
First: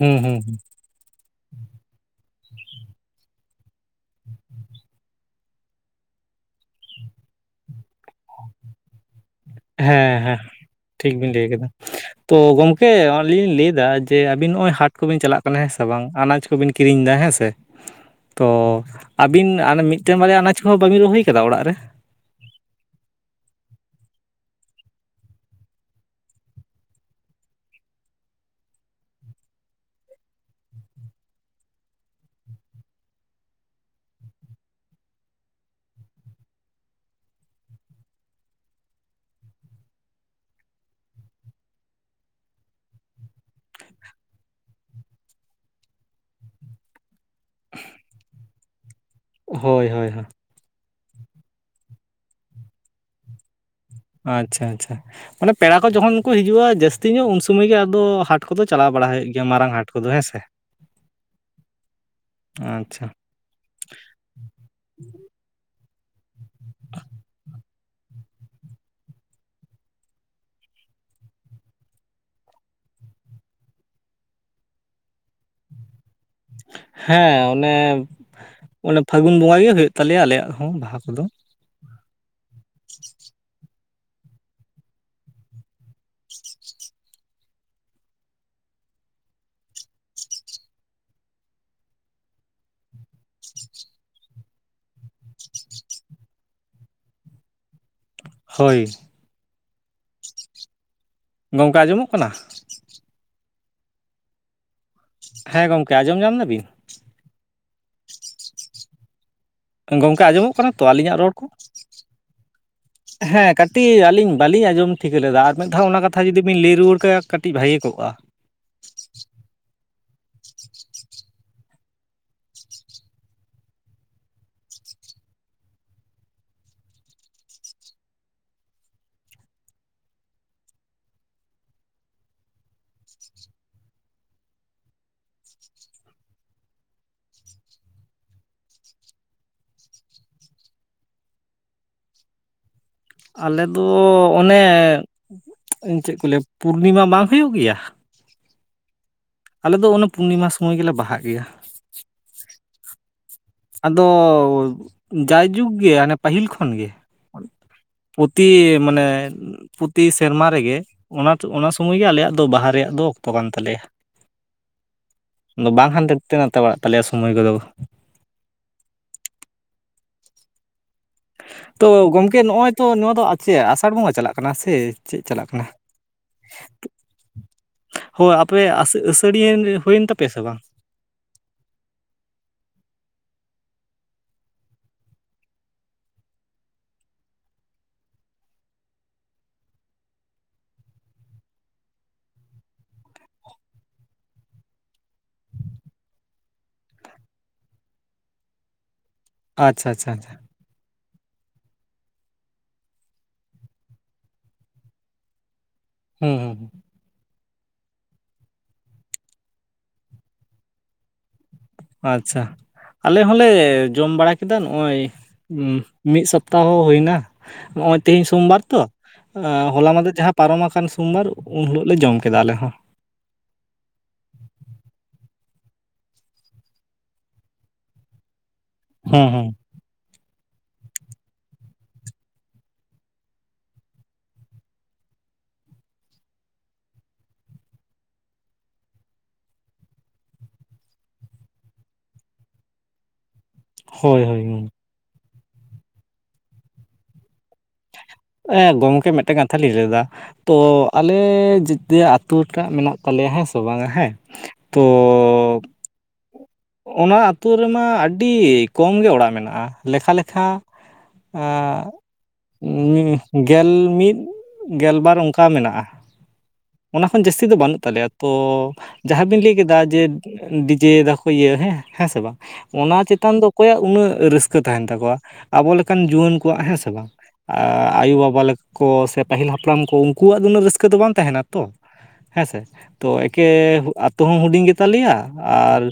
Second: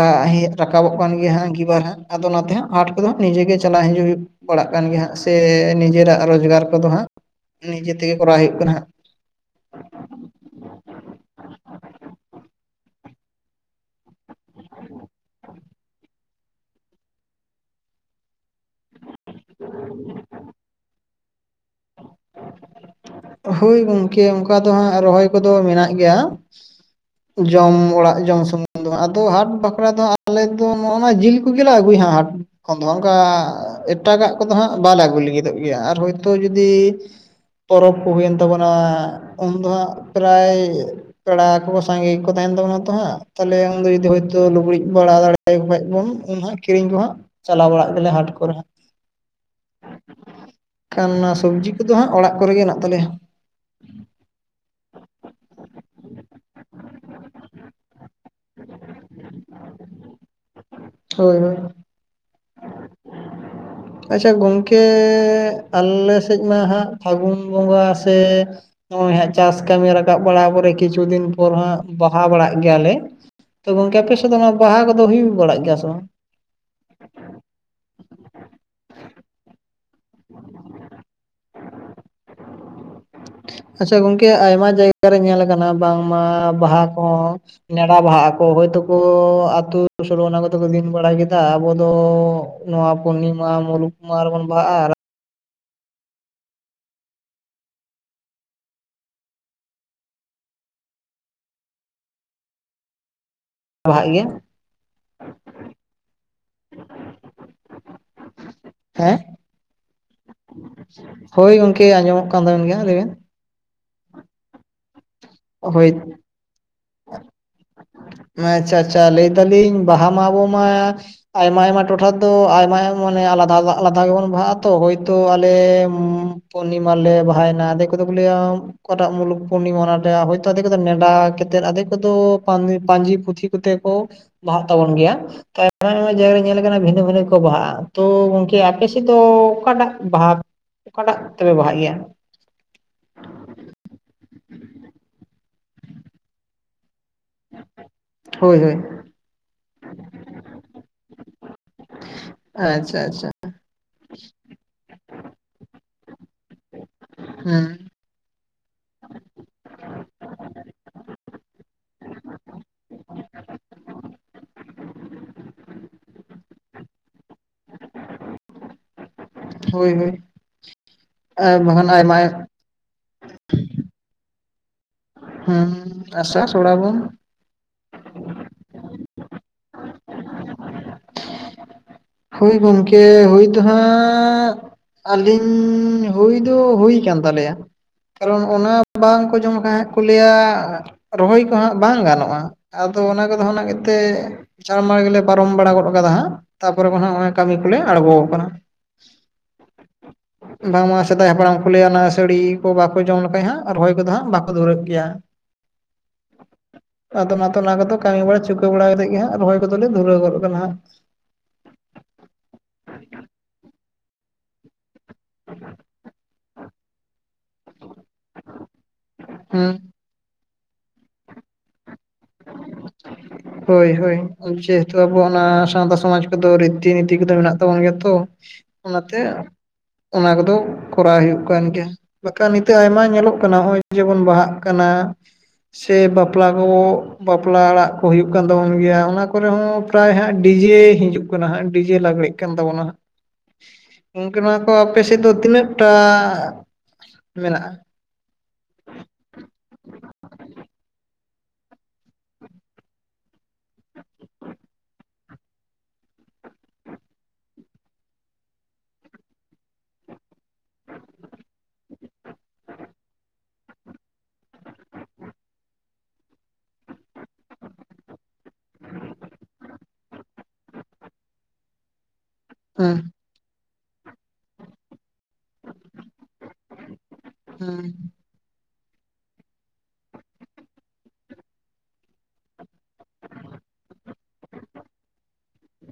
ᱦᱩᱸ ᱦᱩᱸ ᱦᱮ ᱦᱩᱸ ᱨᱟᱠᱟᱵᱚᱜ ᱠᱟᱱ ᱜᱮᱭᱟ ᱦᱟᱸᱜ ᱟᱹᱝᱜᱤᱵᱟᱨ ᱦᱟᱸᱜ ᱟᱫᱚ ᱚᱱᱟᱛᱮ ᱦᱟᱸᱜ ᱦᱟᱴ ᱠᱚᱫᱚ ᱱᱤᱡᱮ ᱜᱮ ᱪᱟᱞᱟᱜ ᱦᱤᱡᱩᱜ ᱦᱩᱭᱩᱜᱼᱼ ᱯᱟᱲᱟᱜ ᱠᱟᱱ ᱜᱮᱭᱟ ᱦᱟᱸᱜ ᱥᱮ ᱱᱤᱡᱮᱨᱟᱜ ᱨᱚᱡᱽᱜᱟᱨ ᱠᱚᱫᱚ ᱦᱟᱸᱜ ᱱᱤᱡᱮ ᱛᱮᱜᱮ ᱠᱚᱨᱟᱣ ᱦᱩᱭᱩᱜ ᱠᱟᱱᱟ ᱦᱟᱸᱜ᱾ ᱦᱮᱸ ᱦᱮᱸ ᱴᱷᱤᱠ ᱵᱤᱱ ᱞᱟᱹᱭ ᱠᱟᱫᱟ᱾ ᱛᱚ ᱜᱚᱢᱠᱮ ᱚᱱᱮ ᱞᱤᱧ ᱞᱟᱹᱭ ᱫᱟ ᱡᱮ ᱟᱹᱵᱤᱱ ᱱᱚᱜ-ᱚᱭ ᱦᱟᱴ ᱠᱩᱵᱤᱱ ᱪᱟᱞᱟᱜ ᱠᱟᱱᱟ ᱦᱮᱸᱥᱮ ᱵᱟᱝ ᱟᱱᱟᱡᱽᱼᱼ ᱠᱚ ᱵᱤᱱ ᱠᱤᱨᱤᱧ ᱫᱟ ᱦᱮᱸ ᱥᱮ᱾ ᱛᱚ ᱟᱵᱤᱱ ᱟᱱᱟ ᱢᱤᱫᱴᱮᱱ ᱵᱟᱨᱭᱟ ᱟᱱᱟᱡᱽ ᱠᱚᱦᱚᱸ ᱵᱟᱹᱵᱤᱱ ᱨᱚᱦᱚᱭ ᱠᱟᱫᱟ ᱚᱲᱟᱜ ᱨᱮ? ᱦᱳᱭ ᱜᱚᱝᱠᱮ ᱚᱱᱠᱟ ᱫᱚ ᱦᱟᱸᱜ ᱨᱚᱦᱚᱭ ᱠᱚᱫᱚ ᱢᱮᱱᱟᱜ ᱜᱮᱭᱟ᱾ ᱡᱚᱢ ᱚᱲᱟᱜ ᱡᱚᱢ ᱥᱩᱢᱩᱝ ᱫᱚ ᱦᱟᱸᱜ ᱟᱫᱚ ᱦᱟᱴ ᱵᱟᱠᱷᱨᱟ ᱫᱚ ᱟᱞᱮ ᱫᱚ ᱱᱚᱜ-ᱚ ᱱᱚᱣᱟ ᱡᱤᱞ ᱠᱚᱜᱮ ᱞᱮ ᱟᱹᱜᱩᱭᱟ ᱦᱟᱴ ᱼᱼ ᱠᱷᱚᱱ ᱫᱚ ᱦᱟᱸᱜ ᱚᱱᱠᱟ ᱮᱴᱟᱜᱟᱜ ᱠᱚᱫᱚ ᱦᱟᱸᱜ ᱵᱟᱞᱮ ᱟᱜᱩ ᱞᱟᱹᱜᱤᱫᱚᱜ ᱜᱮᱭᱟ ᱟᱨ ᱦᱚᱭᱛᱳ ᱡᱩᱫᱤᱼᱼ ᱯᱚᱨᱚᱵᱽ ᱠᱚ ᱦᱩᱭᱮᱱ ᱛᱟᱵᱚᱱᱟ ᱩᱱᱫᱚ ᱦᱟᱸᱜ ᱯᱨᱟᱭᱼᱼ ᱯᱮᱲᱟ ᱠᱚ ᱥᱟᱸᱜᱮ ᱜᱮ ᱠᱚ ᱛᱟᱦᱮᱱ ᱛᱟᱵᱚᱱᱟ ᱛᱚ ᱦᱟᱸᱜ ᱛᱟᱦᱮᱞᱮ ᱩᱱ ᱜᱷᱟᱹᱲᱤᱡ ᱫᱚ ᱡᱩᱫᱤ ᱦᱳᱭᱛᱳ ᱞᱩᱜᱽᱲᱤᱡ ᱵᱟᱲᱟ ᱫᱟᱲᱮᱼᱼ ᱟᱜᱩᱭ ᱠᱷᱟᱡ ᱵᱚᱱ ᱩᱱ ᱦᱟᱸᱜ ᱠᱤᱨᱤᱧ ᱫᱚ ᱦᱟᱸᱜᱼᱼ ᱪᱟᱞᱟᱣ ᱵᱟᱲᱟᱜ ᱜᱮᱞᱮ ᱦᱟᱴ ᱠᱚᱨᱮ ᱦᱟᱸᱜ, ᱦᱳᱭ ᱦᱳᱭ ᱠᱷᱟᱱ ᱱᱟᱼᱼ ᱥᱚᱵᱽᱡᱤ ᱠᱚᱫᱚ ᱦᱟᱸᱜ ᱚᱲᱟᱜ ᱠᱚᱨᱮ ᱜᱮ ᱦᱮᱱᱟᱜ ᱛᱟᱞᱮᱭᱟ᱾ ᱟᱪᱪᱷᱟ ᱟᱪᱪᱷᱟ ᱾ ᱢᱟᱱᱮ ᱯᱮᱲᱟ ᱠᱚ ᱡᱚᱠᱷᱚᱱ ᱠᱚ ᱦᱤᱡᱩᱜ-ᱟ ᱡᱟᱹᱥᱛᱤ ᱧᱚᱜ ᱩᱱ ᱥᱩᱢᱟᱹᱭ ᱜᱮ ᱟᱫᱚ ᱦᱟᱴ ᱠᱚᱫᱚ ᱪᱟᱞᱟᱣ ᱵᱟᱲᱟ ᱦᱩᱭᱩᱜ ᱜᱮᱭᱟ ᱢᱟᱨᱟᱝ ᱦᱟᱴ ᱠᱚᱫᱚ ᱦᱮᱸ ᱥᱮ᱾ [unintelligible] ᱼᱼ ᱦᱳᱭ ᱦᱳᱭ᱾ ᱟᱪᱪᱷᱟ᱾ ᱟᱪᱪᱷᱟ ᱜᱚᱝᱠᱮ ᱟᱞᱮ ᱥᱮᱫ ᱢᱟ ᱦᱟᱸᱜ ᱯᱷᱟᱹᱜᱩᱱ ᱵᱚᱸᱜᱟ ᱥᱮᱼᱼ ᱱᱚᱜᱼᱚᱭ ᱦᱟᱸᱜ ᱪᱟᱥ ᱠᱟᱹᱢᱤ ᱨᱟᱠᱟᱵ ᱵᱟᱲᱟ ᱯᱚᱨᱮ ᱠᱤᱪᱷᱩ ᱫᱤᱱ ᱯᱚᱨ ᱦᱟᱸᱜ ᱵᱟᱦᱟ ᱵᱟᱲᱟᱜ ᱜᱮᱭᱟᱞᱮᱼᱼ ᱛᱚ ᱜᱚᱝᱠᱮ ᱟᱯᱮ ᱥᱮᱫ ᱫᱚ ᱚᱱᱟ ᱵᱟᱦᱟ ᱠᱚᱫᱚ ᱦᱩᱭ ᱵᱟᱲᱟᱜ ᱜᱮᱭᱟ ᱥᱮ ᱵᱟᱝ? ᱦᱮᱸ [unintelligible] ᱚᱱᱮ ᱯᱷᱟᱹᱜᱩᱱ ᱵᱚᱸᱜᱟ ᱜᱮ ᱦᱩᱭᱩᱜ ᱛᱟᱞᱮᱭᱟ ᱟᱞᱮᱭᱟᱜ ᱦᱚᱸ ᱵᱟᱦᱟ ᱠᱚᱫᱚ᱾ [unintelligible] ᱼᱼ ᱟᱪᱪᱷᱟ ᱜᱚᱝᱠᱮ ᱟᱭᱢᱟ ᱡᱟᱭᱜᱟ ᱨᱮ ᱧᱮᱞ ᱟᱠᱟᱱᱟ ᱵᱟᱝᱢᱟ ᱵᱟᱦᱟ ᱠᱚᱦᱚᱸᱼᱼ ᱱᱮᱰᱟ ᱵᱟᱦᱟᱜ ᱟᱠᱚ ᱦᱚᱭᱛᱚᱠᱚ ᱟᱛᱳ ᱥᱳᱞᱚ ᱟᱱᱟ ᱠᱚᱛᱮ ᱠᱚ ᱫᱤᱱ ᱵᱟᱲᱟ ᱠᱮᱫᱟ ᱟᱵᱚ ᱫᱚᱼᱼ ᱱᱚᱣᱟ ᱯᱩᱨᱱᱤᱢᱟ ᱢᱩᱞᱩᱠ ᱢᱟᱦᱟᱸ ᱨᱮᱵᱚᱱ ᱵᱟᱦᱟᱜ-ᱟ, ᱟᱨᱼᱼ ᱦᱳᱭ᱾ ᱜᱚᱝᱠᱮ‌ ᱟᱸᱡᱚᱢᱚᱜ ᱠᱟᱱᱟ? ᱵᱟᱦᱟᱜ ᱜᱮᱭᱟᱼᱼ ᱦᱮᱸ ᱜᱚᱢᱠᱮ ᱟᱸᱡᱚᱢ ᱧᱟᱢ ᱮᱫᱟ ᱵᱤᱱ? [unintelligible] ᱦᱮᱸᱼᱼ ᱜᱚᱝᱠᱮ ᱟᱸᱡᱚᱢᱚᱜ ᱠᱟᱱᱟ ᱛᱚ ᱟᱞᱤᱧᱟᱜ ᱨᱚᱲ ᱠᱚ? ᱦᱳᱭ ᱜᱚᱝᱠᱮ ᱟᱸᱡᱚᱢᱚᱜ ᱠᱟᱱ ᱛᱟᱵᱮᱱ ᱜᱮᱭᱟ ᱞᱟᱹᱭ ᱵᱮᱱ [unintelligible] ᱦᱮᱸᱼᱼ ᱠᱟᱹᱴᱤᱡ ᱟᱹᱞᱤᱧ ᱵᱟᱹᱞᱤᱧ ᱟᱸᱡᱚᱢ ᱴᱷᱤᱠᱟᱹ ᱞᱮᱫᱟ ᱟᱨ ᱢᱤᱫ ᱫᱷᱟᱣ ᱦᱳᱭ ᱚᱱᱟ ᱠᱟᱛᱷᱟ ᱡᱩᱫᱤᱵᱤᱱ ᱞᱟᱹᱭ ᱨᱩᱣᱟᱹᱲ ᱠᱟᱭᱟ ᱠᱟᱹᱴᱤᱡ ᱵᱷᱟᱹᱜᱮ ᱠᱚᱜᱼᱟ᱾ ᱟᱪᱪᱷᱟ ᱟᱪᱪᱷᱟ ᱞᱟᱹᱭ ᱮᱫᱟ ᱞᱤᱧ ᱵᱟᱦᱟ ᱢᱟ ᱟᱵᱚ ᱢᱟᱼᱼ ᱟᱭᱢᱟ ᱟᱭᱢᱟ ᱴᱚᱴᱷᱟ ᱫᱚ ᱟᱭᱢᱟ ᱢᱟᱱᱮ ᱟᱞᱟᱫᱟ ᱟᱞᱟᱫᱟ ᱜᱮᱵᱚᱱ ᱵᱟᱦᱟᱜᱼᱟ ᱛᱚ ᱦᱚᱭᱛᱳ ᱟᱞᱮᱼᱼ ᱯᱩᱱᱩᱨᱱᱤᱢᱟ ᱨᱮᱞᱮ ᱵᱟᱦᱟᱭᱱᱟ ᱟᱫᱷᱮᱠ ᱠᱚᱫᱚ ᱠᱚ ᱞᱟᱹᱭᱟ ᱚᱠᱟᱴᱟᱜ ᱢᱩᱞᱩᱠ ᱯᱩᱨᱱᱤᱢᱟ ᱚᱱᱟᱴᱟᱜ ᱦᱚᱭᱛᱚ ᱟᱫᱷᱮᱠ ᱠᱚ ᱫᱚ ᱱᱮᱰᱟ [unintelligible] ᱼᱼ ᱟᱫᱷᱮᱠ ᱠᱚᱫᱚ ᱯᱟᱹᱧᱡᱤ ᱯᱩᱛᱷᱤ ᱠᱚᱛᱮ ᱠᱚ ᱵᱟᱦᱟᱜ ᱛᱟᱵᱚᱱ ᱜᱮᱭᱟ᱾ ᱟᱭᱢᱟ ᱟᱭᱢᱟ ᱡᱟᱭᱜᱟᱨᱮ ᱧᱮᱞ ᱠᱟᱱᱟ ᱵᱷᱤᱱᱟᱹ ᱵᱷᱤᱱᱟᱹ ᱠᱚ ᱵᱟᱦᱟᱜᱼᱟ᱾ ᱛᱚ ᱜᱚᱝᱠᱮ ᱟᱯᱮᱥᱮᱫ ᱫᱚ ᱚᱠᱟᱴᱟᱜ ᱵᱟᱦᱟᱼᱼ ᱚᱠᱟᱴᱟᱜ ᱛᱮᱯᱮ ᱵᱟᱦᱟᱜ ᱜᱮᱭᱟ? ᱟᱞᱮᱫᱚ ᱚᱱᱮ ᱪᱮᱫ ᱠᱚ ᱞᱟᱹᱭᱟ ᱯᱩᱨᱱᱤᱢᱟ ᱵᱟᱝ ᱦᱩᱭᱩᱜ ᱜᱮᱭᱟᱼᱼ ᱦᱳᱭ ᱦᱳᱭ᱾ ᱟᱞᱮ ᱫᱚ ᱚᱱᱟ ᱯᱩᱨᱱᱤᱢᱟ ᱥᱚᱢᱚᱭ ᱜᱮᱞᱮ ᱵᱟᱦᱟᱜ ᱜᱮᱭᱟ᱾ ᱟᱪᱪᱷᱟ ᱟᱪᱪᱷᱟ᱾ ᱟᱫᱚ ᱡᱟᱭᱡᱩᱜᱽ ᱜᱮ ᱚᱱᱮ ᱯᱟᱹᱦᱤᱞ ᱠᱷᱚᱱ ᱜᱮ᱾ ᱦᱮᱸ᱾ ᱯᱨᱚᱛᱤ ᱢᱟᱱᱮᱼᱼ ᱯᱨᱚᱛᱤ ᱥᱮᱨᱢᱟ ᱨᱮᱜᱮ ᱚᱱᱟ [unintelligible] ᱥᱚᱢᱚᱭ ᱜᱮ ᱟᱞᱮᱭᱟᱜ ᱫᱚ ᱵᱟᱦᱟ ᱨᱮᱭᱟᱜ ᱫᱚ ᱚᱠᱛᱚ ᱠᱟᱱ ᱛᱟᱞᱮᱭᱟ᱾ ᱟᱫᱚ ᱵᱟᱝ ᱦᱟᱱᱛᱮ ᱱᱟᱛᱮ ᱵᱟᱲᱟᱜ ᱛᱟᱞᱮᱭᱟ ᱥᱚᱢᱚᱭ ᱠᱚᱫᱚ᱾ ᱦᱳᱭ ᱦᱳᱭ᱾ ᱟᱨ ᱛᱚ ᱵᱟᱠᱷᱟᱱ ᱟᱭᱢᱟ ᱜᱚᱢᱠᱮ ᱱᱚᱜᱼᱚᱭ ᱛᱚ ᱱᱚᱣᱟ ᱫᱚ ᱪᱮᱫ ᱟᱥᱟᱲ ᱵᱚᱸᱜᱟ ᱪᱟᱞᱟᱜ ᱠᱟᱱᱟ ᱥᱮᱼᱼ ᱦᱩᱸ ᱟᱥᱟᱲ ᱥᱨᱟᱵᱚᱱᱼᱼ ᱦᱳᱭ ᱟᱯᱮ ᱟᱹᱥᱟᱹᱲᱤᱭᱟᱹ ᱦᱩᱭᱮᱱ ᱛᱟᱯᱮᱭᱟ ᱥᱮ ᱵᱟᱝ? ᱦᱳᱭ ᱜᱚᱢᱠᱮ ᱦᱳᱭ ᱫᱚ ᱦᱟᱸᱜᱼᱼ ᱟᱹᱞᱤᱧ ᱦᱩᱭ ᱫᱚ ᱦᱩᱭ ᱠᱟᱱᱟᱱ ᱛᱟᱞᱮᱭᱟ᱾ ᱠᱟᱨᱚᱱ ᱚᱱᱟ ᱵᱟᱝᱠᱚ ᱡᱚᱢ ᱞᱮᱠᱷᱟᱱ ᱦᱟᱸᱜ ᱠᱚ ᱞᱟᱹᱭᱟᱼᱼ ᱨᱚᱦᱚᱭ ᱠᱚᱦᱟᱸᱜ ᱵᱟᱝ ᱜᱟᱱᱚᱜᱼᱟ ᱟᱫᱚ ᱚᱱᱟ ᱠᱚᱫᱚ ᱚᱱᱟ [unintelligible] ᱼᱼ ᱪᱟᱲ ᱢᱟᱲ ᱜᱮᱞᱮ ᱯᱟᱨᱚᱢ ᱵᱟᱲᱟ ᱜᱚᱫ ᱟᱠᱟᱫᱟ ᱦᱟᱸᱜᱼᱼ ᱠᱚᱨᱮ ᱠᱷᱚᱱ ᱦᱟᱜ ᱠᱟᱹᱢᱤ ᱠᱚᱞᱮ ᱟᱬᱜᱚ ᱠᱟᱱᱟ᱾ ᱟᱪᱪᱷᱟ ᱟᱪᱷᱟ ᱟᱪᱪᱷᱟ᱾ ᱵᱟᱝᱢᱟ ᱥᱮᱫᱟᱭ ᱦᱟᱯᱲᱟᱢ ᱠᱚ ᱞᱟᱹᱭᱟ ᱚᱱᱟ ᱟᱹᱥᱟᱹᱲᱤ ᱠᱚ ᱵᱟᱠᱚ ᱡᱚᱢ ᱞᱮᱠᱷᱟᱡ ᱦᱟᱜ ᱨᱚᱦᱚᱭ ᱠᱚᱫᱚ ᱦᱟᱸᱜ ᱵᱟᱠᱚ ᱫᱷᱩᱨᱟᱹᱜ ᱜᱮᱭᱟ᱾ ᱦᱩᱸ ᱦᱩᱸ ᱦᱩᱸ᱾ ᱟᱫᱚ ᱚᱱᱟᱛᱮ ᱚᱱᱟ ᱠᱚᱫᱚ ᱠᱟᱹᱢᱤ ᱵᱟᱲᱟ ᱪᱩᱠᱟᱹᱣ ᱵᱟᱲᱟ ᱠᱟᱛᱮᱜ ᱜᱮ ᱦᱟᱸᱜ ᱨᱚᱦᱚᱭ ᱠᱚᱫᱚᱞᱮ ᱫᱷᱩᱨᱟᱹᱣ ᱜᱚᱫ ᱟᱠᱟᱱᱟ ᱦᱟᱸᱜ᱾ ᱟᱪᱪᱷᱟ ᱟᱞᱮ ᱦᱚᱸᱞᱮ ᱡᱚᱢ ᱵᱟᱲᱟ ᱠᱮᱫᱟ ᱱᱚᱜᱚᱭ ᱢᱤᱫ ᱥᱚᱯᱛᱟ ᱥᱚᱯᱛᱟᱦᱚ ᱦᱚᱸ ᱦᱩᱭᱱᱟ ᱱᱚᱜ ᱚᱭ ᱛᱤᱦᱤᱧ ᱥᱚᱢᱵᱟᱨ ᱛᱚ ᱦᱩᱸ ᱦᱚᱞᱟ ᱢᱟᱱᱫᱷᱮᱨ ᱡᱟᱦᱟᱸᱼᱼ ᱯᱟᱨᱚᱢ ᱟᱠᱟᱱ ᱥᱳᱢᱵᱟᱨ ᱩᱱ ᱦᱤᱞᱳᱜ ᱞᱮ ᱡᱚᱢ ᱠᱮᱫᱟ ᱟᱞᱮ ᱦᱚᱸᱼᱼ ᱦᱳᱭ ᱦᱳᱭ ᱡᱮᱦᱮᱛᱩ ᱟᱵᱚ ᱚᱱᱟ ᱥᱟᱶᱛᱟ ᱥᱚᱢᱟᱡᱽ ᱠᱚᱫᱚ ᱨᱤᱛᱤ ᱱᱤᱛᱤ ᱠᱚᱫᱚ ᱢᱮᱱᱟᱜ ᱛᱟᱵᱚᱱ ᱜᱮᱭᱟ ᱛᱚ᱾ ᱚᱱᱟᱛᱮ ᱦᱩᱸ ᱦᱩᱸ ᱚᱱᱟ ᱠᱚᱫᱚ ᱠᱚᱨᱟᱣ ᱦᱩᱭᱩᱜ ᱠᱟᱱ ᱜᱮᱭᱟ᱾ ᱵᱟᱠᱷᱟᱱ ᱱᱤᱛᱚᱜ ᱟᱭᱢᱟ ᱧᱮᱞᱚᱜ ᱠᱟᱱᱟ ᱱᱚᱜ-ᱚᱭ ᱡᱮᱢᱚᱱ ᱵᱟᱦᱟᱜ ᱠᱟᱱᱟ᱾ ᱥᱮ ᱵᱟᱯᱞᱟ ᱠᱚ ᱵᱟᱯᱞᱟ ᱚᱲᱟᱜ᱾ ᱦᱩᱭᱩᱜ ᱠᱟᱱ ᱛᱟᱵᱚᱱ ᱜᱮᱭᱟ ᱚᱱᱟ ᱠᱚᱨᱮ ᱦᱚᱸᱚᱸ ᱯᱨᱟᱭ ᱦᱟᱸᱜ ᱰᱤᱡᱮ ᱦᱤᱡᱩᱜ ᱠᱟᱱᱟ ᱦᱟᱸᱜ ᱰᱤᱡᱮ ᱞᱟᱜᱽᱲᱮᱜ ᱠᱟᱱ ᱛᱟᱵᱚᱱᱟ ᱦᱟᱸᱜ᱾ [unintelligible] ᱦᱳᱭ ᱜᱚᱝᱠᱮ ᱦᱳᱭ ᱱᱚᱣᱟ ᱠᱚ ᱟᱯᱮ ᱥᱮᱫ ᱫᱚ ᱛᱤᱱᱟᱹᱜ ᱴᱟ ᱢᱮᱱᱟᱜ-ᱟ? ᱦᱮᱸ ᱜᱚᱢᱠᱮ ᱢᱤᱫᱴᱮ ᱠᱟᱛᱷᱟ ᱞᱤᱧ ᱞᱟᱹᱭᱫᱟ᱾ ᱛᱚ ᱟᱞᱮ ᱡᱮᱛᱮᱭᱟ ᱟᱹᱛᱳᱴᱟᱜ ᱢᱮᱱᱟᱜ ᱛᱟᱞᱮᱭᱟ ᱦᱮᱸ ᱥᱮ ᱵᱟᱝᱟ ᱦᱮᱸ᱾ ᱛᱚᱻ ᱚᱱᱟ ᱟᱹᱛᱩ ᱨᱮᱢᱟ ᱟᱹᱰᱤ ᱠᱚᱢ ᱜᱮ ᱚᱲᱟᱜ ᱢᱮᱱᱟᱜ-ᱟ ᱞᱮᱠᱷᱟ ᱞᱮᱠᱷᱟ ᱜᱮᱞ ᱢᱤᱫ ᱜᱮᱞᱵᱟᱨ ᱚᱱᱠᱟ ᱢᱮᱱᱟᱜ-ᱟ᱾ ᱚᱱᱟ ᱠᱷᱚᱱ ᱡᱟᱹᱥᱛᱤ ᱫᱚ ᱵᱟᱹᱱᱩᱜ ᱛᱟᱞᱮᱭᱟ ᱛᱚ ᱡᱟᱦᱟᱸ ᱵ᱾ᱤᱱ ᱞᱟᱹᱭ ᱠᱮᱫᱟ ᱡᱮ᱾ ᱰᱤᱡᱮ ᱫᱟᱠᱚ ᱤᱭᱟᱹ ᱦᱮᱸ ᱦᱮᱸ ᱥᱮ ᱵᱟᱝ ᱚᱱᱟ ᱦᱩᱸ ᱪᱮᱛᱟᱱ ᱫᱚ᱾ ᱚᱠᱚᱭᱟᱜ ᱩᱱᱟᱹᱜ ᱨᱟᱹᱥᱠᱟᱹ ᱛᱟᱦᱮᱱ ᱛᱟᱠᱚᱣᱟ᱾ ᱟᱵᱚ ᱞᱮᱠᱟᱱ ᱡᱩᱣᱟᱹᱱ ᱠᱚᱣᱟᱜ ᱦᱮᱸ ᱥᱮ ᱵᱟᱝ ᱦᱩᱸ ᱟᱭᱳ ᱵᱟᱵᱟ ᱞᱮᱠᱟ᱾ ᱠᱚ ᱥᱮ ᱯᱟᱹᱦᱤᱞ ᱦᱟᱯᱲᱟᱢ ᱠᱚ ᱩᱱᱠᱩᱣᱟᱜ ᱫᱚ ᱩᱱᱟᱹᱜ ᱨᱟᱹᱥᱠᱟᱹ ᱫᱚ ᱵᱟᱝ ᱛᱟᱦᱮᱱᱟᱚ᱾ ᱛᱚ ᱦᱮᱸᱥᱮ ᱛᱚ ᱮᱠᱮ ᱟᱛᱳ ᱦᱚᱸ ᱦᱩᱰᱤᱧ ᱜᱮᱛ ᱞᱮᱭᱟ ᱟᱨ᱾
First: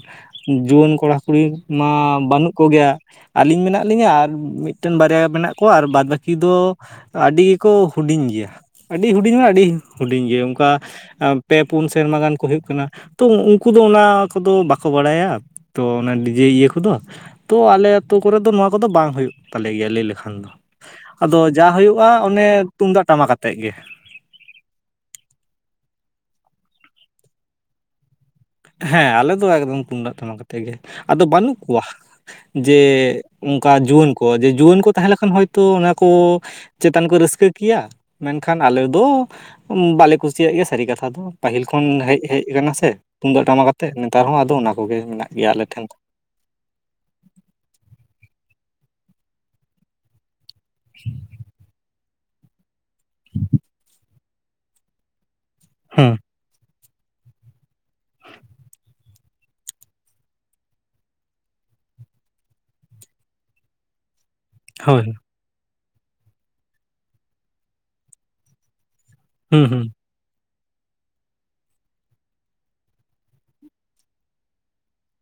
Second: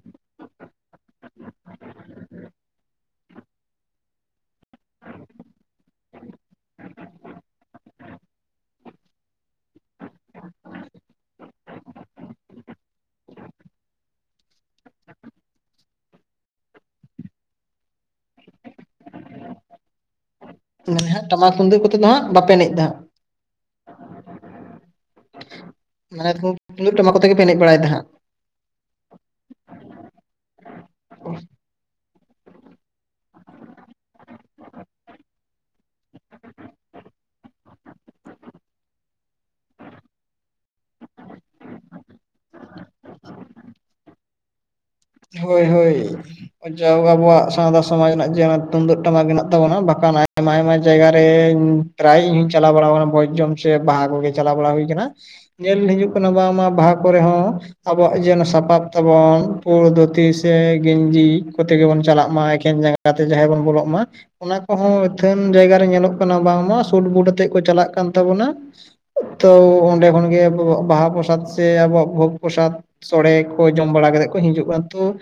ᱡᱩᱣᱟᱹᱱ ᱠᱚᱲᱟ-ᱠᱩᱲᱤ ᱢᱟ ᱵᱟᱹᱱᱩᱜ ᱠᱚᱜᱮᱭᱟ᱾ ᱟᱹᱞᱤᱧ ᱢᱮᱱᱟᱜ ᱞᱤᱧᱟᱹ ᱟᱨ ᱢᱤᱫᱴᱮᱱ ᱵᱟᱨᱭᱟ ᱢᱮᱱᱟᱜ ᱠᱚᱣᱟ ᱟᱨ ᱵᱟᱫᱽ ᱵᱟᱹᱠᱤ ᱫᱚ᱾ ᱟᱹᱰᱤ ᱠᱚ ᱦᱩᱰᱤᱧ ᱜᱮᱭᱟ ᱟᱹᱰᱤ ᱦᱩᱰᱤᱧ ᱢᱟᱱᱮ ᱟᱹᱰᱤ ᱦᱩᱰᱤᱧ ᱜᱮᱭᱟ᱾ ᱚᱠᱟ ᱯᱮ ᱯᱩᱱ ᱥᱮᱨᱢᱟ ᱜᱟᱱ ᱠᱚ ᱦᱩᱭᱩᱜ ᱠᱟᱱᱟ᱾ ᱛᱚ ᱩᱱᱠᱩ ᱫᱚ ᱚᱱᱟ ᱠᱚᱫᱚ ᱵᱟᱠᱚ ᱵᱟᱲᱟᱭᱟ ᱛᱚ ᱚᱱᱟ ᱰᱤᱡᱮ ᱤᱭᱟᱹ ᱠᱚᱫᱚ᱾ ᱛᱚ ᱟᱞᱮ ᱟ ᱟᱹᱛᱩ ᱠᱚᱨᱮ ᱫᱚ ᱱᱚᱣᱟ ᱠᱚᱫᱚ ᱵᱟᱝ ᱦᱩᱭᱩᱜ ᱛᱟᱞᱮ ᱜᱮᱭᱟ ᱞᱟᱹᱭ ᱞᱮᱠᱷᱟᱱ ᱫᱚ᱾ ᱢᱟᱱᱮ ᱦᱟᱸᱜ ᱟᱫᱚ ᱴᱟᱢᱟᱠ ᱡᱟ ᱛᱩᱢᱫᱟᱹᱜ ᱠᱚᱛᱮ ᱫᱚ ᱦᱩᱭᱩᱜ-ᱟ ᱦᱟᱸᱜ ᱵᱟᱯᱮ ᱚᱱᱮ ᱮᱱᱮᱡ ᱫᱟ ᱛᱩᱢᱫᱟᱜ ᱦᱟᱸᱜ ᱴᱟᱢᱟᱠ ᱟᱛᱮᱫ ᱜᱮ᱾ ᱢᱟᱱᱮ ᱛᱩᱢᱫᱟ ᱴᱟᱢᱟᱠ ᱠᱚ ᱛᱮᱜᱮ ᱮᱱᱮᱡ ᱵᱟᱲᱮᱫ ᱛᱟᱦᱮᱸᱜ-ᱟ᱾ ᱦᱮᱸ ᱟᱞᱮ ᱫᱚ ᱮᱠᱫᱚᱢ ᱛᱩᱢᱫᱟᱜ ᱴᱟᱢᱟᱠ ᱟᱛᱮᱫ ᱜᱮ ᱟᱫᱚ ᱵᱟᱹᱱᱩᱜ ᱠᱚᱣᱟ᱾ ᱡᱮ ᱚᱱᱠᱟ ᱡᱩᱣᱟᱹᱱ ᱠᱚ ᱡᱮ ᱡᱩᱣᱟᱹᱱ ᱠᱚ ᱛᱟᱦᱮᱸ ᱞᱮᱠᱷᱟᱱ ᱦᱚᱭᱛᱳ ᱚᱱᱟ ᱠᱚ ᱪᱮᱛᱟᱱ ᱠᱚ ᱨᱟᱹᱥᱠᱟᱹ ᱠᱮᱭᱟ ᱢᱮᱱᱠᱷᱟᱱ ᱟᱞᱮ ᱫᱚ ᱵᱟᱞᱮ ᱠᱩᱥᱤ ᱪᱤᱭᱟᱜ ᱜᱮ ᱥᱟᱹᱨᱤ ᱠᱟᱛᱷᱟ ᱫᱚ ᱯᱟᱹᱦᱤᱞ ᱠᱷᱚᱱ ᱦᱮᱡ ᱦᱮᱡ ᱟᱠᱟᱱᱟ ᱥᱮ ᱛᱩᱢᱫᱟᱹᱜ ᱴᱟᱢᱟᱠ ᱟᱛᱮ ᱱᱮᱛᱟᱨ ᱦᱚᱸ ᱟᱫᱚ ᱚᱱᱟ ᱾ ᱠᱚᱜᱮ ᱢᱮᱱᱟᱜ ᱜᱮᱭᱟ ᱦᱳᱭ ᱟᱞᱮ ᱴᱷᱮᱱ ᱫᱚ᱾ ᱦᱳᱭ ᱡᱟᱣ ᱟᱵᱚᱣᱟᱜ ᱥᱟᱶᱛᱟ ᱥᱚᱢᱟᱡᱽ ᱨᱮᱱᱟᱜ ᱡᱮ ᱛᱩᱢᱫᱟ ᱴᱟᱢᱟᱠ ᱢᱮᱱᱟᱜ ᱛᱟᱵᱚᱱᱟ ᱵᱟᱠᱟ ᱟᱭᱢᱟ ᱟᱭᱢᱟ ᱡᱟᱭᱜᱟ ᱨᱮ ᱯᱨᱟᱭ ᱤᱧ ᱦᱚᱧ ᱪᱟᱞᱟᱣ ᱵᱟᱲᱟ ᱟᱠᱟᱱᱟ ᱵᱷᱡᱽᱡᱚᱢ ᱥᱮ ᱵᱟᱦᱟ ᱠᱚᱜᱮ᱾ ᱪᱟᱞᱟᱣ ᱵᱟᱲᱟ ᱦᱩᱭ ᱟᱠᱟᱱᱟ ᱧᱮᱞ ᱦᱩᱸ ᱦᱤᱡᱩᱜ ᱠᱟᱱᱟ᱾ ᱵᱟᱝᱢᱟ ᱵᱟᱦᱟ ᱠᱚᱨᱮ ᱦᱚᱸ ᱟᱵᱚᱣᱟᱜ ᱡᱮᱱᱚ ᱥᱟᱯᱟᱵ ᱛᱟᱵᱚᱱ᱾ ᱩᱲᱫᱚ ᱜᱮᱧᱡᱤ ᱠᱚᱛᱮ ᱜᱮᱵᱚᱱ ᱪᱟᱞᱟᱜ ᱢᱟ ᱮᱠᱮᱱ ᱡᱟᱸᱜᱟ ᱛᱮ ᱡᱟᱦᱮᱨ ᱵᱚᱱ ᱵᱚᱞᱚᱜ ᱢᱟ᱾ ᱚᱱᱟ ᱠᱚᱦᱚᱸ ᱦᱳᱭ ᱟᱹᱛᱷᱟᱹᱱ ᱡᱟᱭᱜᱟᱨᱮ ᱧᱮᱞᱚᱜ ᱠᱟᱱᱟ ᱵᱟᱝᱢᱟ ᱥᱩᱴ ᱵᱩᱴ ᱟᱛᱮᱜ ᱠᱚ ᱪᱟᱞᱟᱜ ᱠᱟᱱ ᱛᱟᱵᱚᱱᱟ᱾ ᱛᱚ ᱦᱩᱸ ᱦᱩᱸ ᱚᱸᱰᱮ ᱠᱷᱚᱱᱜᱮ᱾ ᱵᱟᱦᱟ ᱯᱨᱚᱥᱟᱫ ᱥᱮ ᱟᱵᱚᱣᱟᱜ ᱵᱷᱳᱜᱽ ᱯᱨᱚᱥᱟᱫᱽ ᱥᱳᱲᱮ ᱠᱚ ᱡᱚᱢ ᱵᱟᱲᱟ ᱠᱟᱛᱮ ᱠᱚ ᱦᱤᱡᱩᱜ-ᱟ ᱛᱚ᱾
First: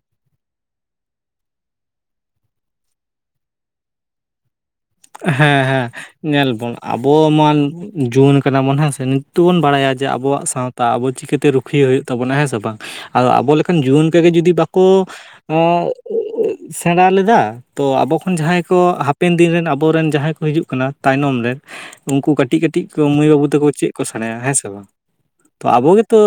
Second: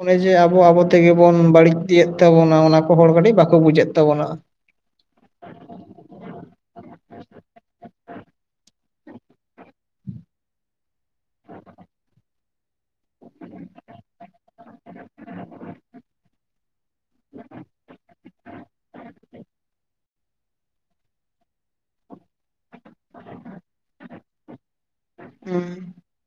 ᱚᱱᱮ ᱡᱮ ᱟᱵᱚ ᱟᱵᱚ ᱛᱮᱜᱮ ᱵᱚᱱ ᱵᱟᱹᱲᱤᱡ ᱤᱫᱤᱭᱮᱫ ᱛᱟᱵᱚᱱᱟ ᱚᱱᱟ ᱠᱚ ᱦᱚᱲ ᱠᱟᱹᱴᱤᱡ ᱵᱟᱠᱚ ᱵᱩᱡᱮ ᱛᱟᱵᱚᱱᱟ᱾ ᱦᱮᱸ ᱦᱮᱸ ᱧᱮᱞ ᱵᱚᱱ ᱟᱵᱚ ᱢᱟᱱ᱾ ᱡᱩᱣᱟᱹᱱ ᱟᱠᱟᱱᱟᱵᱚᱱ ᱦᱮᱸᱥᱮ ᱱᱤᱛᱚᱜᱵᱚᱱ ᱵᱟᱲᱟᱭᱟ ᱡᱮ ᱟᱵᱚᱣᱟᱜ ᱥᱟᱶᱛᱟ ᱟᱵᱚ ᱪᱤᱠᱟᱹᱛᱮ ᱨᱩᱠᱷᱤᱭᱟᱹᱟᱹ ᱦᱩᱭᱩᱜ ᱛᱟᱵᱚᱱᱟ ᱦᱮᱸ ᱥᱮ ᱵᱟᱝ᱾ ᱟᱫᱚ ᱟᱵᱚ ᱞᱮᱠᱟᱱ ᱡᱩᱣᱟᱹᱱ ᱠᱚᱜᱮ ᱡᱩᱫᱤ ᱵᱟᱠᱚ ᱥᱮᱬᱟ ᱞᱮᱫᱟ ᱛᱚ ᱟᱵᱚ ᱠᱷᱚᱱ ᱡᱟᱦᱟᱸᱭ ᱠᱚ ᱦᱟᱯᱮᱱ ᱫᱤᱱ ᱨᱮᱱ ᱟᱵᱚ᱾ ᱟᱵᱚᱨᱮᱱ ᱡᱟᱦᱟᱸᱭ ᱠᱚ ᱦᱤᱡᱩᱜ ᱠᱟᱱᱟ ᱛᱟᱭᱱᱚᱢ ᱨᱮ᱾ ᱩᱱᱠᱩ ᱠᱟᱹᱴᱤᱡ ᱠᱟᱹᱴᱤᱡ ᱢᱟᱹᱭ ᱵᱟᱹᱵᱩ ᱛᱮᱠᱚ ᱪᱮᱫ ᱠᱚ ᱥᱮᱬᱟᱭᱟ ᱦᱮᱸ ᱥᱮ ᱵᱟᱝ᱾ ᱛᱚ ᱟᱵᱚ ᱜᱮᱛᱚ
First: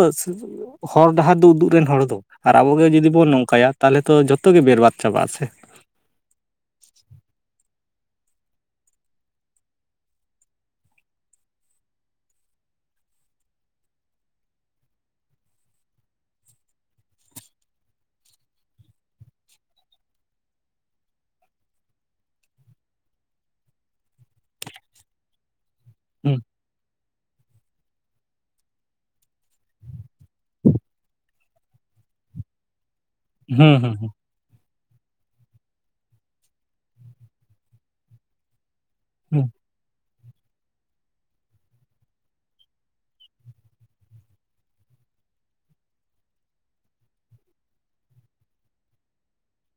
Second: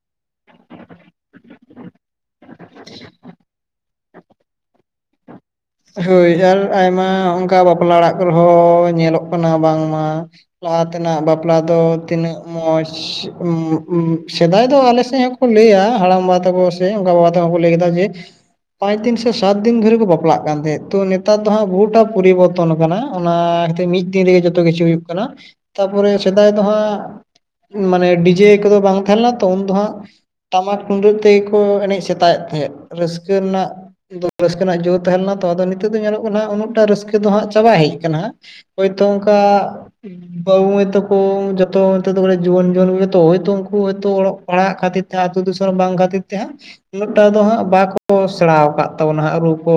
ᱦᱚᱨ ᱰᱟᱦᱟᱨ ᱫᱚ ᱩᱫᱩᱜ ᱨᱮᱱ ᱦᱚᱲ ᱫᱚ ᱟᱨ ᱟᱵᱚᱜᱮ ᱡᱩᱫᱤ ᱵᱚᱱ ᱱᱚᱝᱠᱟᱭᱟ ᱛᱟᱦᱚᱞᱮ ᱛᱚ ᱡᱚᱛᱚ ᱜᱮ ᱵᱮᱨᱵᱟᱫᱽ ᱪᱟᱵᱟᱜ-ᱟ ᱥᱮ᱾ ᱦᱳᱭ ᱟᱨ ᱟᱭᱢᱟ ᱚᱱᱠᱟ ᱵᱟᱯᱞᱟ ᱚᱲᱟᱜ ᱠᱚᱨᱮᱦᱚᱸ ᱧᱮᱞᱚᱜ ᱠᱟᱱᱟ ᱵᱟᱝᱢᱟ᱾ ᱞᱟᱦᱟ ᱛᱮᱱᱟᱜ ᱵᱟᱯᱞᱟ ᱫᱚ ᱛᱤᱱᱟᱹᱜ ᱢᱚᱸᱡᱽ ᱥᱮᱫᱟᱭ ᱫᱚ ᱟᱞᱮ ᱥᱮᱫ ᱦᱚᱸ᱾ ᱠᱚ ᱞᱟᱹᱭᱟ ᱦᱟᱲᱟᱢ ᱵᱟᱵᱟ ᱛᱟᱠᱚ ᱥᱮ ᱜᱚ-ᱵᱟᱵᱟ ᱛᱟᱠᱚ ᱠᱚ ᱞᱟᱹᱭ ᱠᱮᱫᱟ ᱡᱮ ᱾ ᱯᱟᱸᱪ ᱫᱤᱱ ᱥᱮ ᱥᱟᱛ ᱫᱤᱱ ᱫᱷᱚᱨᱮ ᱠᱚ ᱵᱟᱯᱞᱟ ᱾ ᱚᱱᱟ ᱦᱚᱛᱮᱪ ᱛᱮ ᱱᱮᱛᱟᱨ ᱫᱚ ᱦᱟᱸᱜ ᱵᱚᱦᱩᱴᱟ ᱯᱚᱨᱤᱵᱚᱨᱛᱚᱱ ᱠᱟᱱᱟ ᱚᱱᱟ ᱠᱷᱟᱹᱛᱤᱨ ᱢᱤᱫ ᱫᱤᱱ ᱨᱮᱜᱮ ᱡᱚᱛᱚ ᱠᱤᱪᱷᱩ ᱦᱩᱭᱩᱜ ᱠᱟᱱᱟ ᱾ ᱛᱟᱯᱚᱨᱮ ᱦᱩᱸ ᱥᱮᱫᱟᱭ ᱫᱚᱦᱟᱸᱜ ᱢᱟᱱᱮ ᱰᱤᱡᱮ ᱠᱚᱫᱚ ᱵᱟᱝ ᱛᱟᱦᱮᱸ ᱞᱮᱱᱟ ᱛᱚ ᱩᱱ ᱫᱚ ᱦᱟᱸᱜ ᱴᱟᱢᱟᱠ ᱛᱩᱢᱫᱟᱹᱜ ᱛᱮᱜᱮ ᱠᱚ ᱮᱱᱮᱡ ᱥᱮᱛᱟᱭᱮᱫ ᱛᱟᱦᱮᱸᱫ ᱨᱟᱹᱥᱠᱟᱹ ᱨᱮᱱᱟᱜ ᱦᱩᱸ ᱦᱩᱸ ᱦᱩᱸ ᱨᱟᱹᱥᱠᱟᱹ ᱨᱮᱱᱟᱜ ᱡᱟᱹᱛ ᱛᱟᱦᱮᱸ ᱞᱮᱱᱟ ᱛᱚ ᱟᱫᱚ ᱱᱤᱛᱚᱜ ᱫᱚ ᱧᱮᱞᱚᱜ ᱠᱟᱱᱟᱜ ᱩᱱᱟᱹᱜᱴᱟ ᱨᱟᱹᱥᱠᱟᱹ ᱫᱚ ᱦᱟᱸᱜ ᱪᱟᱵᱟ ᱦᱮᱡ ᱠᱟᱱᱟ ᱾ ᱦᱳᱭᱛᱳ ᱚᱱᱠᱟ ᱵᱟᱹᱵᱩ ᱢᱟᱹᱭ ᱛᱟᱠᱚ ᱡᱚᱛᱚ ᱱᱤᱛ ᱫᱚ ᱡᱩᱣᱟᱹᱱ ᱡᱩᱣᱟᱹᱱ ᱠᱚᱜᱮ ᱛᱚ ᱦᱚᱭᱛᱚ ᱩᱱᱠᱩ ᱦᱚᱭᱛᱚ ᱚᱞᱚᱜ ᱯᱟᱲᱦᱟᱜ ᱠᱷᱟᱹᱛᱤᱨ ᱟᱛᱳ ᱫᱤᱥᱚᱢ ᱵᱟᱝ ᱠᱷᱟᱹᱛᱤᱨ ᱛᱮᱦᱟᱸᱜ ᱩᱱᱟᱹᱜᱴᱟ ᱫᱚ ᱦᱟᱸᱜ ᱵᱟᱠᱚ ᱥᱮᱬᱟᱣ ᱟᱠᱟᱫ ᱛᱟᱵᱚᱱᱟ ᱦᱟᱸᱜ ᱨᱩᱯ ᱠᱚ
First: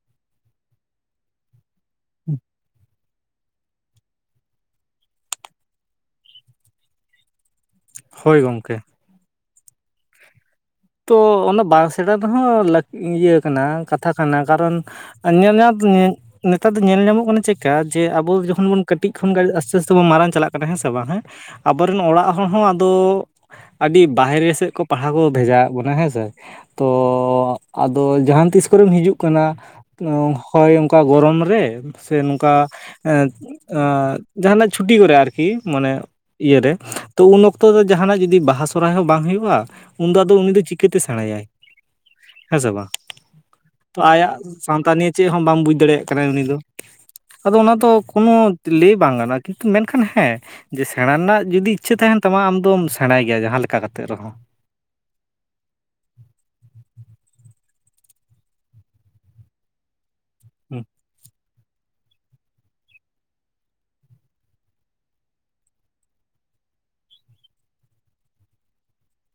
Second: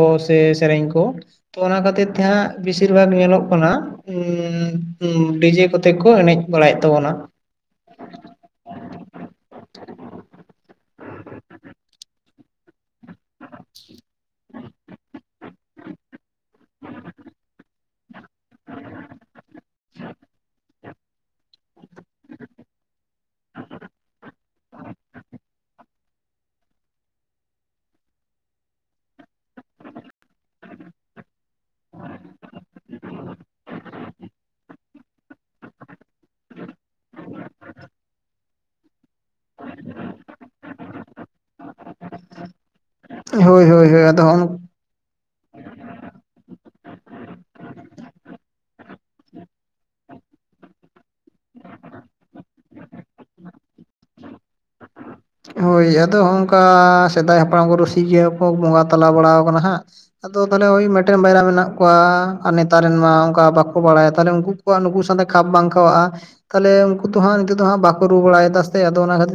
ᱥᱮᱨᱮᱧ ᱠᱚ ᱛᱚ ᱚᱱᱟ ᱠᱷᱟᱹᱛᱤᱨ ᱛᱮ ᱦᱟᱸᱜ ᱵᱤᱥ ᱵᱤᱥᱤᱨ ᱵᱷᱟᱜ [inaudible] ᱧᱮᱞᱚᱜ ᱠᱟᱱᱟ ᱰᱤᱡᱮ ᱠᱚᱛᱮ ᱠᱚ ᱮᱱᱮᱡ ᱵᱟᱲᱟᱭᱮᱫ ᱛᱟᱵᱚᱱᱟ ᱾ ᱦᱳᱭ ᱜᱚᱢᱠᱮ ᱾ ᱛᱚ ᱚᱱᱟ ᱵᱟᱝ ᱥᱮᱬᱟ ᱫᱚ ᱦᱟᱸᱜ [inaudible] [inaudible] ᱤᱭᱟᱹ ᱠᱟᱱᱟ ᱠᱟᱛᱷᱟ ᱠᱟᱱᱟ ᱠᱟᱨᱚᱱ ᱟᱨ ᱧᱮᱞ ᱧᱟᱛ ᱧᱮ, ᱱᱮᱛᱟᱨ ᱫᱚ ᱧᱮᱞ ᱧᱟᱢᱚᱜ ᱠᱟᱱᱟ ᱪᱮᱫᱠᱟ ᱡᱮ ᱟᱵᱚ ᱡᱚᱠᱷᱚᱱ ᱵᱚᱱ ᱠᱟᱹᱴᱤᱡ ᱠᱷᱚᱱ ᱜᱮ ᱟᱥᱛᱮ ᱟᱥᱛᱮ ᱵᱚᱱ ᱢᱟᱨᱟᱝ ᱪᱟᱞᱟᱜ ᱠᱟᱱᱟ ᱦᱮᱸ ᱥᱮ ᱵᱟᱝ ᱦᱮᱸ ᱟᱵᱚᱨᱮᱱ ᱚᱲᱟᱜ ᱦᱚᱲ ᱦᱚᱸ ᱟᱫᱚ ᱟᱹᱰᱤ ᱵᱟᱦᱨᱮ ᱥᱮᱫ ᱠᱚ ᱯᱟᱲᱦᱟᱣ ᱠᱚ ᱵᱷᱮᱡᱟ ᱾ ᱵᱚᱱᱟ ᱦᱮᱸᱥᱮ ᱛᱚ ᱟᱫᱚ ᱡᱟᱦᱟᱸ ᱛᱤᱥ ᱠᱚᱨᱮᱢ ᱦᱤᱡᱩᱜ ᱠᱟᱱᱟ ᱾ ᱦᱚᱳᱭ ᱚᱱᱠᱟ ᱜᱚᱨᱚᱢ ᱨᱮ ᱥᱮ ᱱᱚᱝᱠᱟ ᱡᱟᱦᱟᱱᱟᱜ ᱪᱷᱩᱴᱤ ᱠᱚᱨᱮ ᱟᱨᱠᱤ ᱢᱟᱱᱮ ᱾ ᱤᱭᱟᱹᱨᱮ ᱛᱚ ᱩᱱ ᱚᱠᱛᱚ ᱫᱚ ᱡᱟᱦᱟᱱᱟᱜ ᱡᱩᱫᱤ ᱵᱟᱦᱟ ᱥᱚᱨᱦᱟᱭ ᱦᱚᱸ ᱵᱟᱝ ᱦᱩᱭᱩᱜᱼᱟ ᱩᱱᱫᱚ ᱟᱫᱚ ᱩᱱᱤ ᱫᱚ ᱪᱤᱠᱟᱹᱛᱮ ᱥᱮᱬᱟᱭᱟᱭ ᱦᱮᱸ ᱥᱮ ᱵᱟᱝ ᱦᱳᱭ ᱦᱳᱭ ᱛᱚ ᱦᱳᱭ ᱟᱫᱚ ᱟᱭᱟᱜ ᱦᱚᱸᱜ ᱥᱟᱶᱛᱟ ᱱᱤᱭᱟᱹ ᱪᱮᱫ ᱦᱚᱸ ᱵᱟᱢ ᱵᱩᱡᱽ ᱫᱟᱲᱮᱭᱟᱜ ᱠᱟᱱᱟ ᱩᱱᱤ ᱫᱚ ᱟᱫᱚ ᱚᱱᱟ ᱫᱚ ᱠᱳᱱᱳ ᱞᱟᱹᱭ ᱵᱟᱝ ᱜᱟᱱᱚᱜᱼᱟ ᱠᱤᱱᱛᱩ ᱢᱮᱱᱠᱷᱟᱱ ᱦᱮᱸ ᱾ ᱡᱮ ᱥᱮᱬᱟ ᱨᱮᱱᱟᱜ ᱡᱩᱫᱤ ᱤᱪᱪᱷᱟᱹ ᱛᱟᱦᱮᱱ ᱛᱟᱢᱟ ᱟᱢ ᱫᱚᱢ ᱥᱮᱬᱟᱭ ᱜᱮᱭᱟ ᱡᱟᱦᱟᱸ ᱞᱮᱠᱟ ᱠᱟᱛᱮᱫ ᱨᱮᱦᱚᱸ ᱦᱳᱭ ᱟᱫᱚ ᱚᱝᱠᱟ ᱥᱮᱫᱟᱭ ᱦᱟᱯᱲᱟᱢ ᱠᱚ ᱨᱩᱥᱤᱠᱤᱭᱟᱹ ᱠᱚ ᱵᱚᱸᱜᱟ ᱛᱟᱞᱟ ᱵᱟᱲᱟ ᱠᱟᱱᱟ ᱦᱟᱸᱜ ᱾ ᱟᱫᱚ ᱛᱟᱦᱚᱞᱮ ᱳᱭ ᱢᱤᱫᱴᱮᱱ ᱵᱟᱭᱨᱟ ᱢᱮᱱᱟᱜ ᱠᱚᱣᱟ ᱟᱨ ᱱᱮᱛᱟᱨ ᱨᱮᱱ ᱢᱟ ᱚᱱᱠᱟ ᱵᱟᱠᱚ ᱵᱟᱲᱟᱭᱟ ᱛᱟᱦᱞᱮ ᱩᱱᱠᱩ ᱠᱚᱣᱟᱜ ᱱᱩᱠᱩ ᱥᱟᱶᱛᱮ ᱠᱷᱟᱯ ᱵᱟᱝ ᱠᱷᱟᱜᱼᱟ ᱾ ᱛᱟᱦᱚᱞᱮ ᱩᱱᱠᱩ ᱛᱚ ᱦᱟᱜᱸ ᱱᱤᱛᱚᱜ ᱫᱚ ᱦᱟᱸᱜ ᱵᱟᱠᱚ ᱨᱩ ᱵᱟᱲᱟᱭ ᱮᱫᱟ ᱥᱮ ᱟᱫᱚ ᱚᱱᱟ ᱠᱷᱟᱹᱛᱤᱨ ᱾